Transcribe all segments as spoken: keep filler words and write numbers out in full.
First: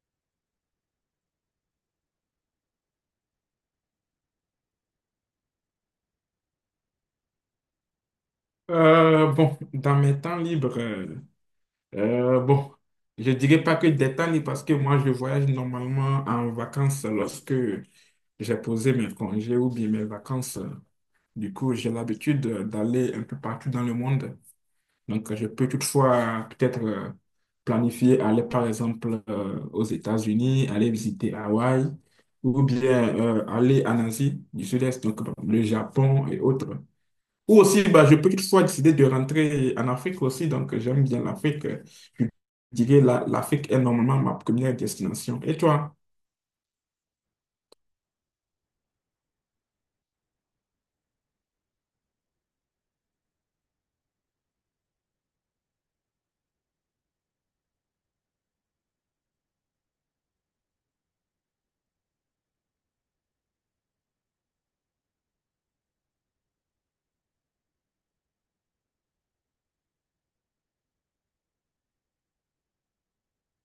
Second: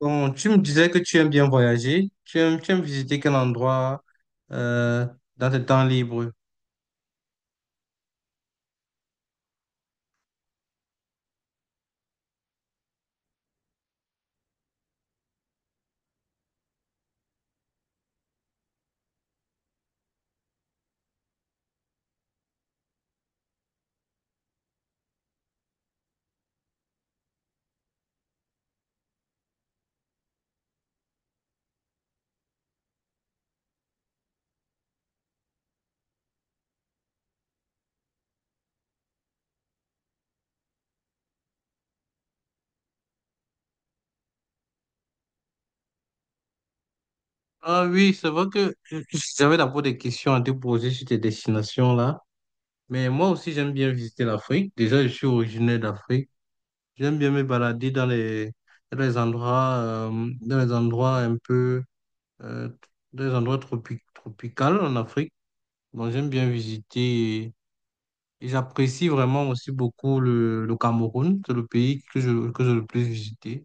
Bon, tu me disais que tu aimes bien voyager. Tu aimes, tu aimes visiter quel endroit euh, dans tes temps libres? Euh, bon, dans mes temps libres, euh, euh, bon, je dirais pas que des temps libres parce que moi, je voyage normalement en vacances lorsque j'ai posé mes congés ou bien mes vacances. Du coup, j'ai l'habitude d'aller un peu partout dans le monde. Donc, je peux toutefois peut-être euh, planifier aller par exemple euh, aux États-Unis, aller visiter Hawaï ou bien euh, aller en Asie du Sud-Est, donc bon, le Japon et autres. Ou aussi, bah, je peux toutefois décider de rentrer en Afrique aussi, donc j'aime bien l'Afrique. Je dirais la- L'Afrique est normalement ma première destination. Et toi? Ah oui, c'est vrai que euh, j'avais d'abord des questions à te poser sur tes destinations là. Mais moi aussi, j'aime bien visiter l'Afrique. Déjà, je suis originaire d'Afrique. J'aime bien me balader dans les, dans les endroits, euh, dans les endroits un peu, euh, dans les endroits tropi- tropicaux en Afrique. Bon, j'aime bien visiter. Et j'apprécie vraiment aussi beaucoup le, le Cameroun. C'est le pays que je, que j'ai le plus visité.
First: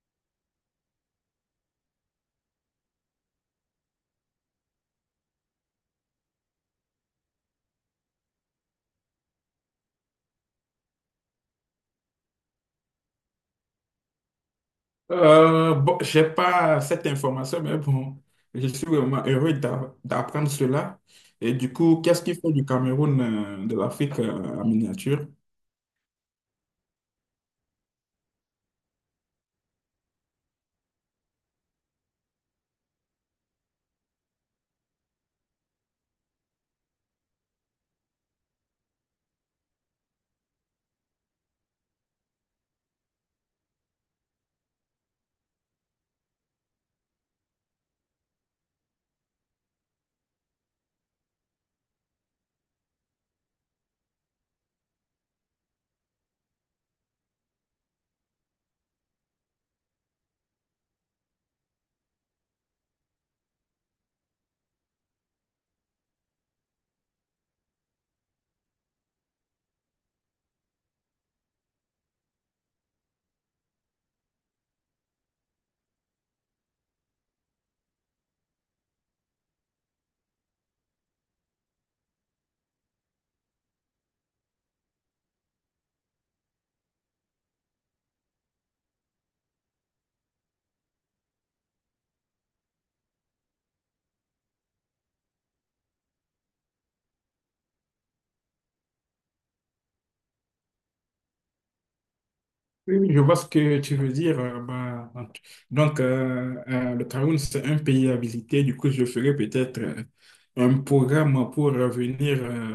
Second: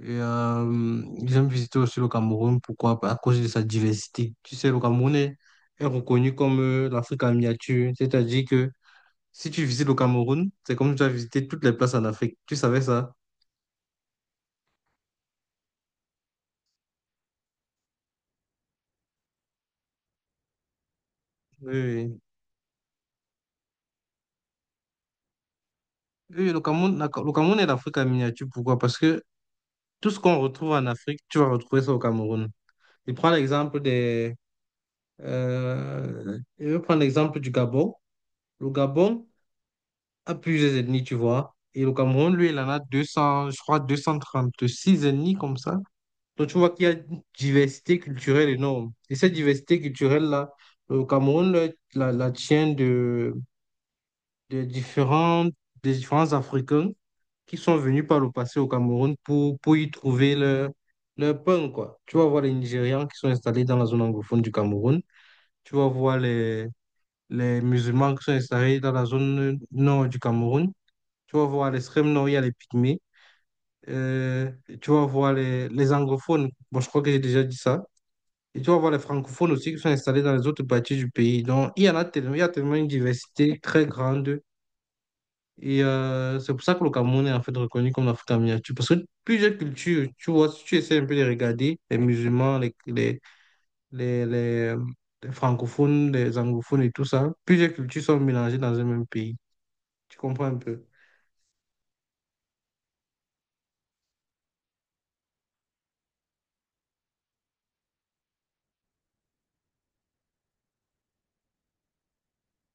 Et euh, j'aime visiter aussi le Cameroun. Pourquoi? À cause de sa diversité. Tu sais, le Cameroun est, est reconnu comme euh, l'Afrique en miniature. C'est-à-dire que si tu visites le Cameroun, c'est comme si tu as visité toutes les places en Afrique. Tu savais ça? Euh, bon, j'ai pas cette information, mais bon, je suis vraiment heureux d'a- d'apprendre cela. Et Oui, du coup, oui. qu'est-ce qu'il faut du Cameroun, euh, de l'Afrique euh, en miniature? Oui, le Cameroun, la- le Cameroun est l'Afrique en miniature. Pourquoi? Parce que tout ce qu'on retrouve en Afrique, tu vas retrouver ça au Cameroun. Je prends l'exemple des... Euh, je vais prendre l'exemple du Gabon. Le Gabon a plusieurs ethnies, tu vois. Et le Cameroun, lui, il en a deux cents, je crois, deux cent trente six ennemis comme ça. Donc, tu vois qu'il y a une diversité culturelle énorme. Et cette diversité culturelle-là, le Cameroun le- la, la tient de, de différents, des différents Africains qui sont venus par le passé au Cameroun pour, pour y trouver leur, leur pain, quoi. Tu vas voir les Nigérians qui sont installés dans la zone anglophone du Cameroun. Tu vas voir les, les musulmans qui sont installés dans la zone nord du Cameroun. Tu vas voir les Sremno, il y les Pygmées. Euh, Tu vas voir les, les anglophones. Bon, je crois que j'ai déjà dit ça. Et tu vas voir les francophones aussi qui sont installés dans les autres parties du pays. Donc, il y en a tellement, il y a tellement une diversité très grande. Et euh, c'est pour ça que le Cameroun est en fait reconnu comme l'Afrique en miniature. Parce que plusieurs cultures, tu vois, si tu essaies un peu de regarder, les musulmans, les, les, les, les, les francophones, les anglophones et tout ça, plusieurs cultures sont mélangées dans un même pays. Tu comprends un peu? Oui, oui, je vois ce que tu veux dire. Euh, bah, donc, euh, euh, le Cameroun, c'est un pays à visiter. Du coup, je ferai peut-être euh, un programme pour revenir euh,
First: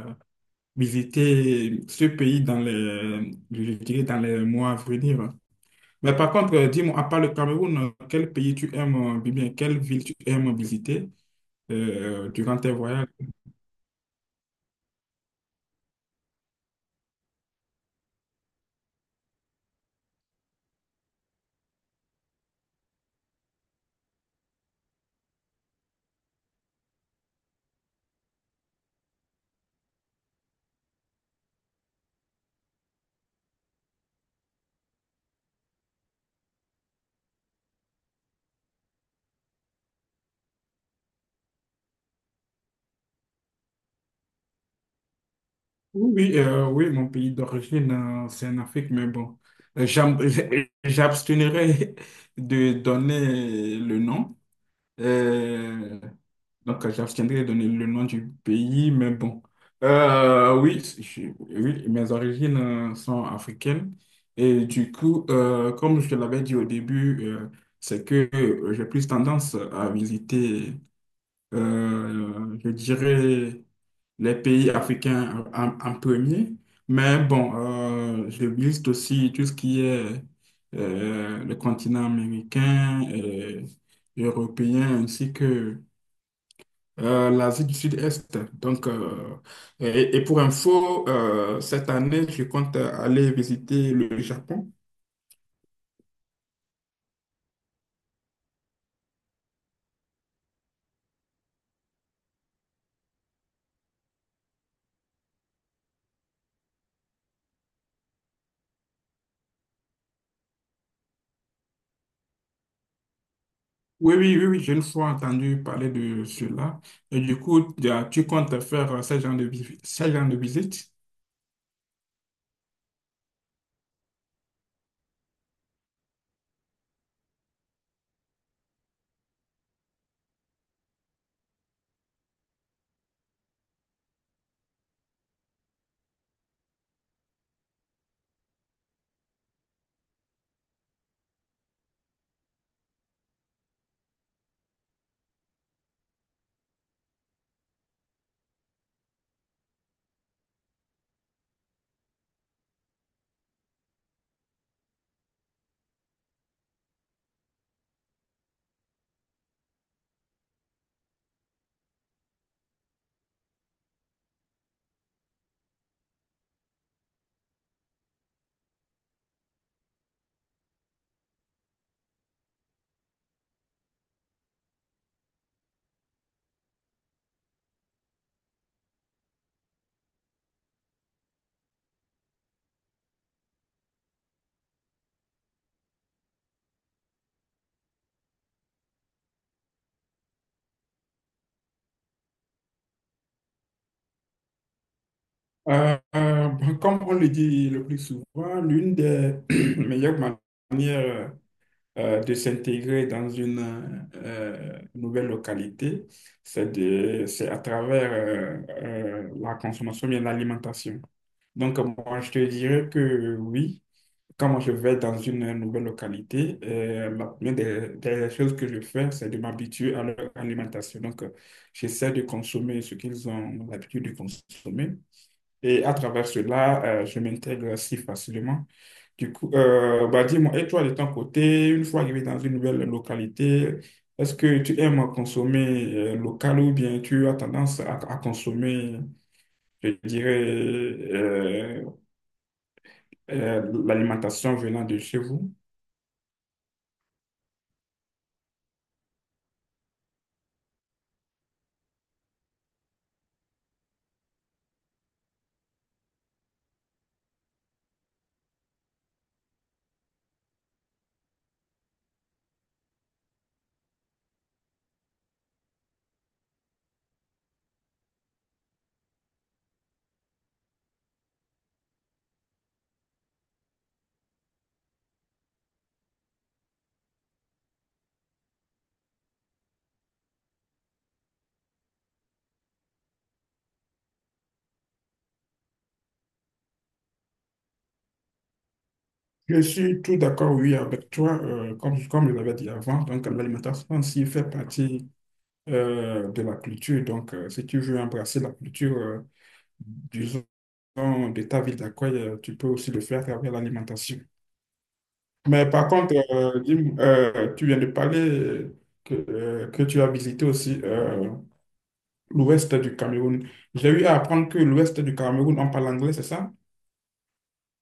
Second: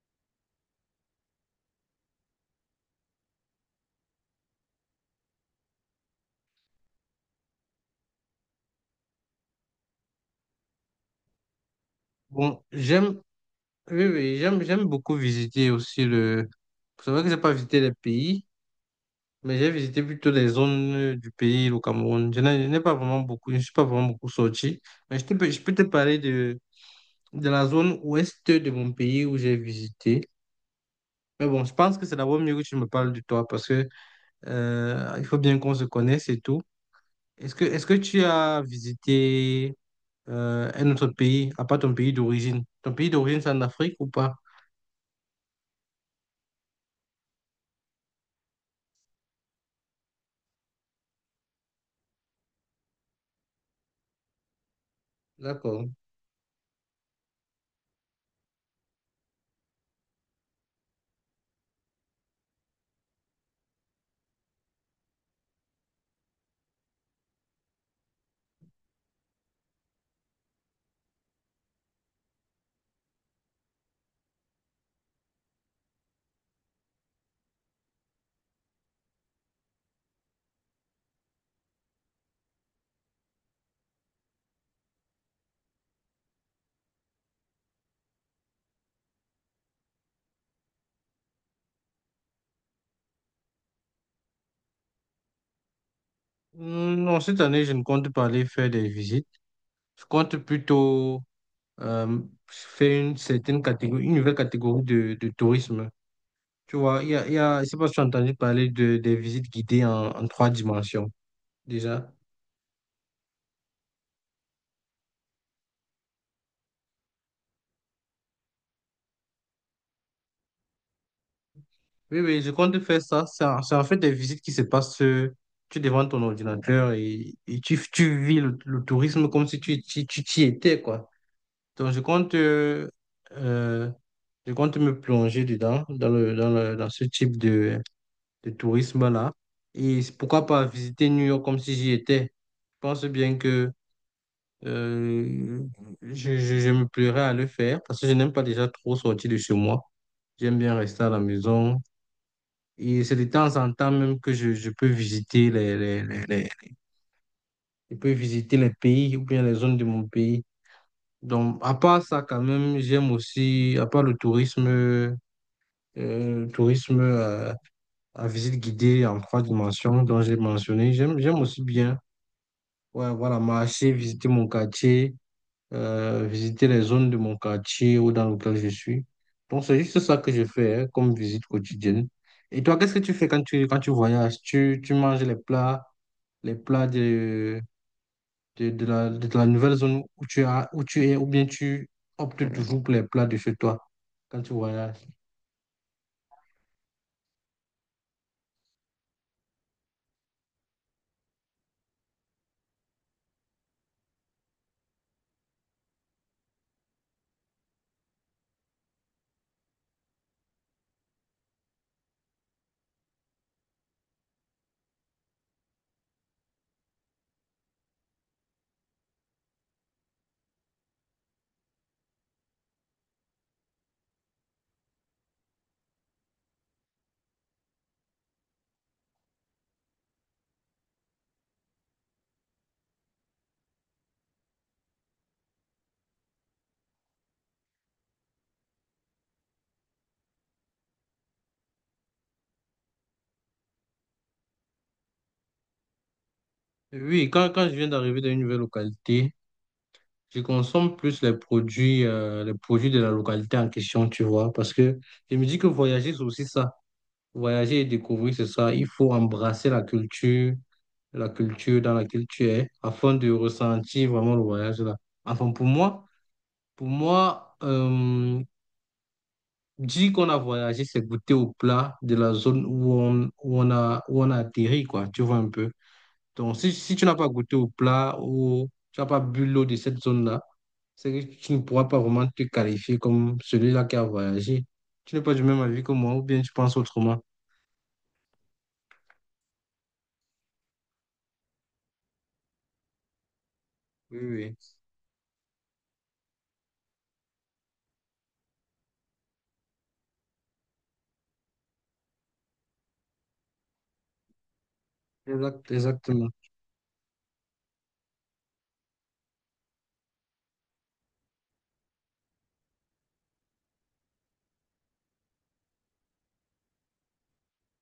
visiter ce pays dans les, je dirais dans les mois à venir. Mais par contre, euh, dis-moi, à part le Cameroun, euh, quel pays tu aimes, euh, bien, quelle ville tu aimes visiter euh, durant Bon, tes voyages? j'aime Oui, oui, j'aime, j'aime beaucoup visiter aussi le... C'est vrai que j'ai pas visité les pays, mais j'ai visité plutôt les zones euh, du pays, le Cameroun. Je n'ai je n'ai pas vraiment beaucoup, je suis pas vraiment beaucoup sorti, mais je te peux, je peux te parler de, de la zone ouest de mon pays où j'ai visité. Mais bon, je pense que c'est d'abord mieux que tu me parles de toi parce que euh, il faut bien qu'on se connaisse et tout. Est-ce que, est-ce que tu as visité euh, un autre pays, à part ton pays d'origine? Ton pays d'origine, c'est en Afrique ou pas? Oui, euh, oui, mon pays d'origine, euh, c'est en Afrique, mais bon, euh, j'ab- j'abstiendrai de donner le nom. D'accord. Euh, donc, euh, J'abstiendrai de donner le nom du pays, mais bon. Euh, oui, je- oui, mes origines euh, sont africaines. Et du coup, euh, comme je te l'avais dit au début, euh, c'est que euh, j'ai plus tendance à visiter euh, je dirais les pays africains en, en premier. Mais bon, euh, je liste aussi tout ce qui est euh, le continent américain, et européen, ainsi que euh, l'Asie du Sud-Est. Donc, euh, et, et pour info, euh, cette année, je compte aller visiter le Japon. Hmm. Non, cette année, je ne compte pas aller faire des visites. Je compte plutôt euh, faire une certaine catégorie, une nouvelle catégorie de, de tourisme. Tu vois, il y a, il y a, je sais pas si tu as entendu parler de, des visites guidées en, en trois dimensions, déjà. Oui, oui, oui, oui, j'ai une fois entendu parler de cela. Et du coup, tu tu comptes faire euh, ce genre de, vi- ce genre de visite? Oui, oui, je compte faire ça. C'est en, c'est en fait des visites qui se passent. Euh, tu es devant ton ordinateur et, et tu, tu vis le, le tourisme comme si tu, tu, tu t'y étais, quoi. Donc, je compte, euh, euh, je compte me plonger dedans, dans le, dans le, dans ce type de, de tourisme-là. Et c'est pourquoi pas visiter New York comme si j'y étais. Je pense bien que euh, je, je, je me plairais à le faire parce que je n'aime pas déjà trop sortir de chez moi. J'aime bien rester à la maison et c'est de temps en temps même que je, je peux visiter les, les, les, les- je peux visiter les pays ou bien les zones de mon pays. Donc, à part ça, quand même, j'aime aussi, à part le tourisme, euh, le tourisme euh, à visite guidée en trois dimensions dont j'ai mentionné, j'aime, j'aime aussi bien, ouais, voilà, marcher, visiter mon quartier, euh, visiter les zones de mon quartier ou dans lequel je suis. Donc, c'est juste ça que je fais hein, comme visite quotidienne. Et toi, qu'est-ce que tu fais quand tu, quand tu voyages? Tu, tu manges les plats, les plats de, de, de la, de la nouvelle zone où tu as, où tu es, ou bien tu optes toujours pour les plats de chez toi quand tu voyages? Euh, euh, bon, comme on le dit le plus souvent, l'une des meilleures manières euh, de s'intégrer dans une euh, nouvelle localité, c'est de, c'est à travers euh, euh, la consommation et l'alimentation. Donc, euh, moi, je te dirais que oui, quand moi je vais dans une nouvelle localité, euh, la première des, des choses que je fais, c'est de m'habituer à leur alimentation. Donc, euh, j'essaie de consommer ce qu'ils ont l'habitude de consommer. Et à travers cela, euh, je m'intègre si facilement. Du coup, euh, bah dis-moi, et toi de ton côté, une fois arrivé dans une nouvelle localité, est-ce que tu aimes consommer euh, local ou bien tu as tendance à, à consommer, je dirais, euh, euh, l'alimentation venant de chez vous? Oui, quand, quand je viens d'arriver dans une nouvelle localité, je consomme plus les produits, euh, les produits de la localité en question, tu vois, parce que je me dis que voyager, c'est aussi ça. Voyager et découvrir, c'est ça. Il faut embrasser la culture, la culture dans laquelle tu es, afin de ressentir vraiment le voyage là. Enfin, pour moi, pour moi, euh, dire qu'on a voyagé, c'est goûter au plat de la zone où on, où on a, où on a atterri, quoi. Tu vois un peu. Donc, si, si tu n'as pas goûté au plat ou tu n'as pas bu l'eau de cette zone-là, c'est que tu ne pourras pas vraiment te qualifier comme celui-là qui a voyagé. Tu n'es pas du même avis que moi, ou bien tu penses autrement. Je suis tout d'accord, oui, avec toi, euh, comme, comme je l'avais dit avant, donc l'alimentation Oui, aussi fait oui, partie euh, de la culture. Donc, euh, si tu veux embrasser la culture, euh, de ta ville d'accueil, euh, tu peux aussi le faire à travers l'alimentation. Mais exact, par contre, exactement. euh, dis-moi, euh, tu viens de parler que, euh, que tu as visité aussi euh, l'ouest du Cameroun. J'ai eu à apprendre que l'ouest du Cameroun, on parle anglais, c'est ça?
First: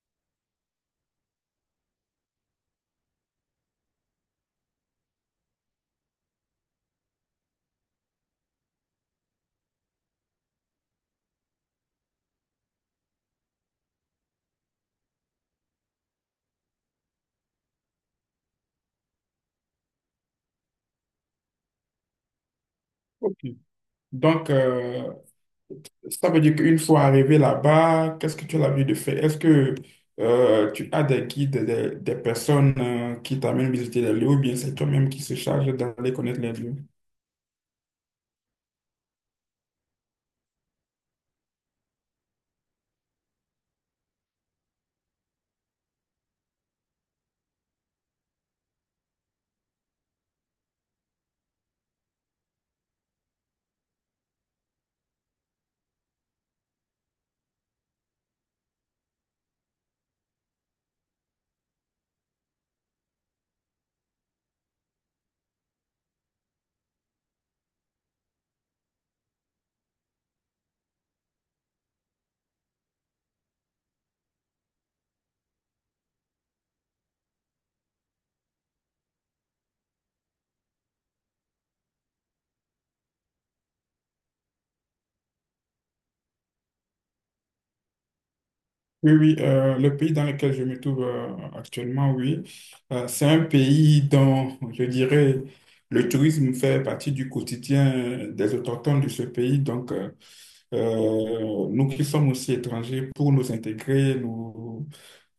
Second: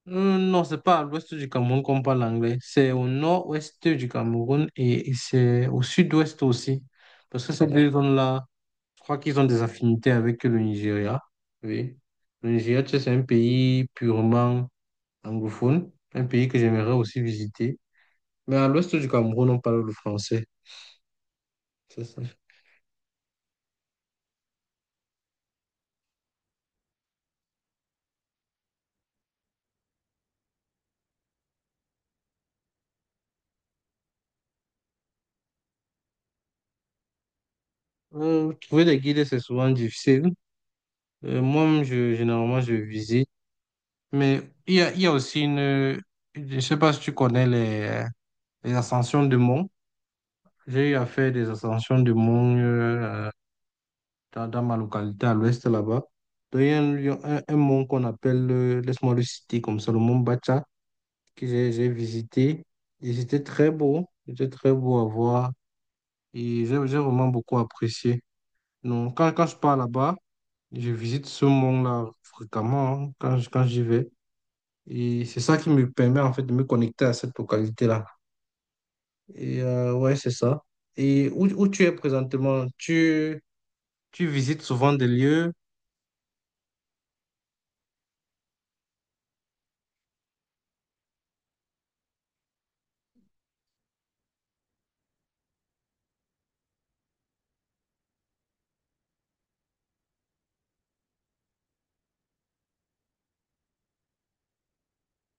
Euh, non, c'est pas à l'ouest du Cameroun qu'on parle anglais. C'est au nord-ouest du Cameroun et, et c'est au sud-ouest aussi. Parce que ces deux zones-là, je crois qu'ils ont des affinités avec le Nigeria. Oui. Le Nigeria, tu sais, c'est un pays purement anglophone, un pays que j'aimerais aussi visiter. Mais à l'ouest du Cameroun, on parle le français. C'est ça. Ok. Donc, euh, ça veut dire qu'une fois arrivé là-bas, qu'est-ce que tu as l'habitude de faire? Est-ce que euh, tu as des guides, des, des personnes euh, qui t'amènent visiter les lieux ou bien c'est toi-même qui se charge d'aller connaître les lieux? Euh, trouver des guides, c'est souvent difficile. Euh, moi-même, je, généralement, je visite. Mais il y a, il y a aussi une... Je sais pas si tu connais les... Les ascensions de mont. J'ai eu à faire des ascensions de mont euh, dans, dans ma localité à l'ouest là-bas. Donc, il y a un, lieu- un- un mont qu'on appelle, euh, laisse-moi le citer comme ça, le mont Bacha, que j'ai j'ai visité. Et c'était très beau, c'était très beau à voir. Et j'ai j'ai vraiment beaucoup apprécié. Donc, quand, quand je pars là-bas, je visite ce mont-là fréquemment hein, quand, je- quand j'y vais. Et c'est ça qui me permet en fait de me connecter à cette localité-là. Et euh, ouais, c'est ça. Et où, où tu es présentement? Tu, tu visites souvent des lieux? Oui, oui, euh, le pays dans lequel je me trouve euh, actuellement, oui, euh, c'est un pays dont je dirais le tourisme fait partie du quotidien des autochtones de ce pays. Donc, euh, Euh, nous qui sommes aussi étrangers, pour nous intégrer, nous,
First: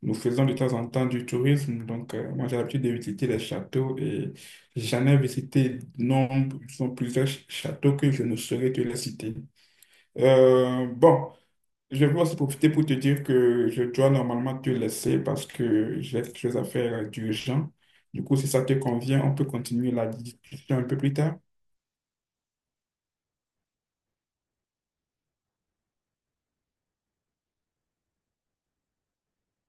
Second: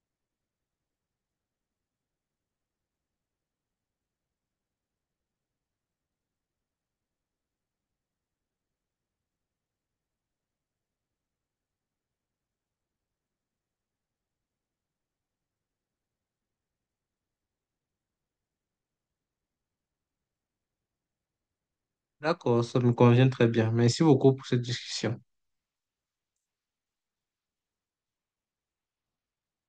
nous faisons de temps en temps du tourisme. Donc, euh, moi, j'ai l'habitude de visiter les châteaux et j'en ai visité nombre, sont plusieurs ch- châteaux que je ne saurais te les citer. Euh, bon, je veux aussi profiter pour te dire que je dois normalement te laisser parce que j'ai quelque chose à faire euh, d'urgent. Du coup, si ça te convient, on peut continuer la discussion un peu plus tard. D'accord, ça me convient très bien. Merci beaucoup pour cette discussion.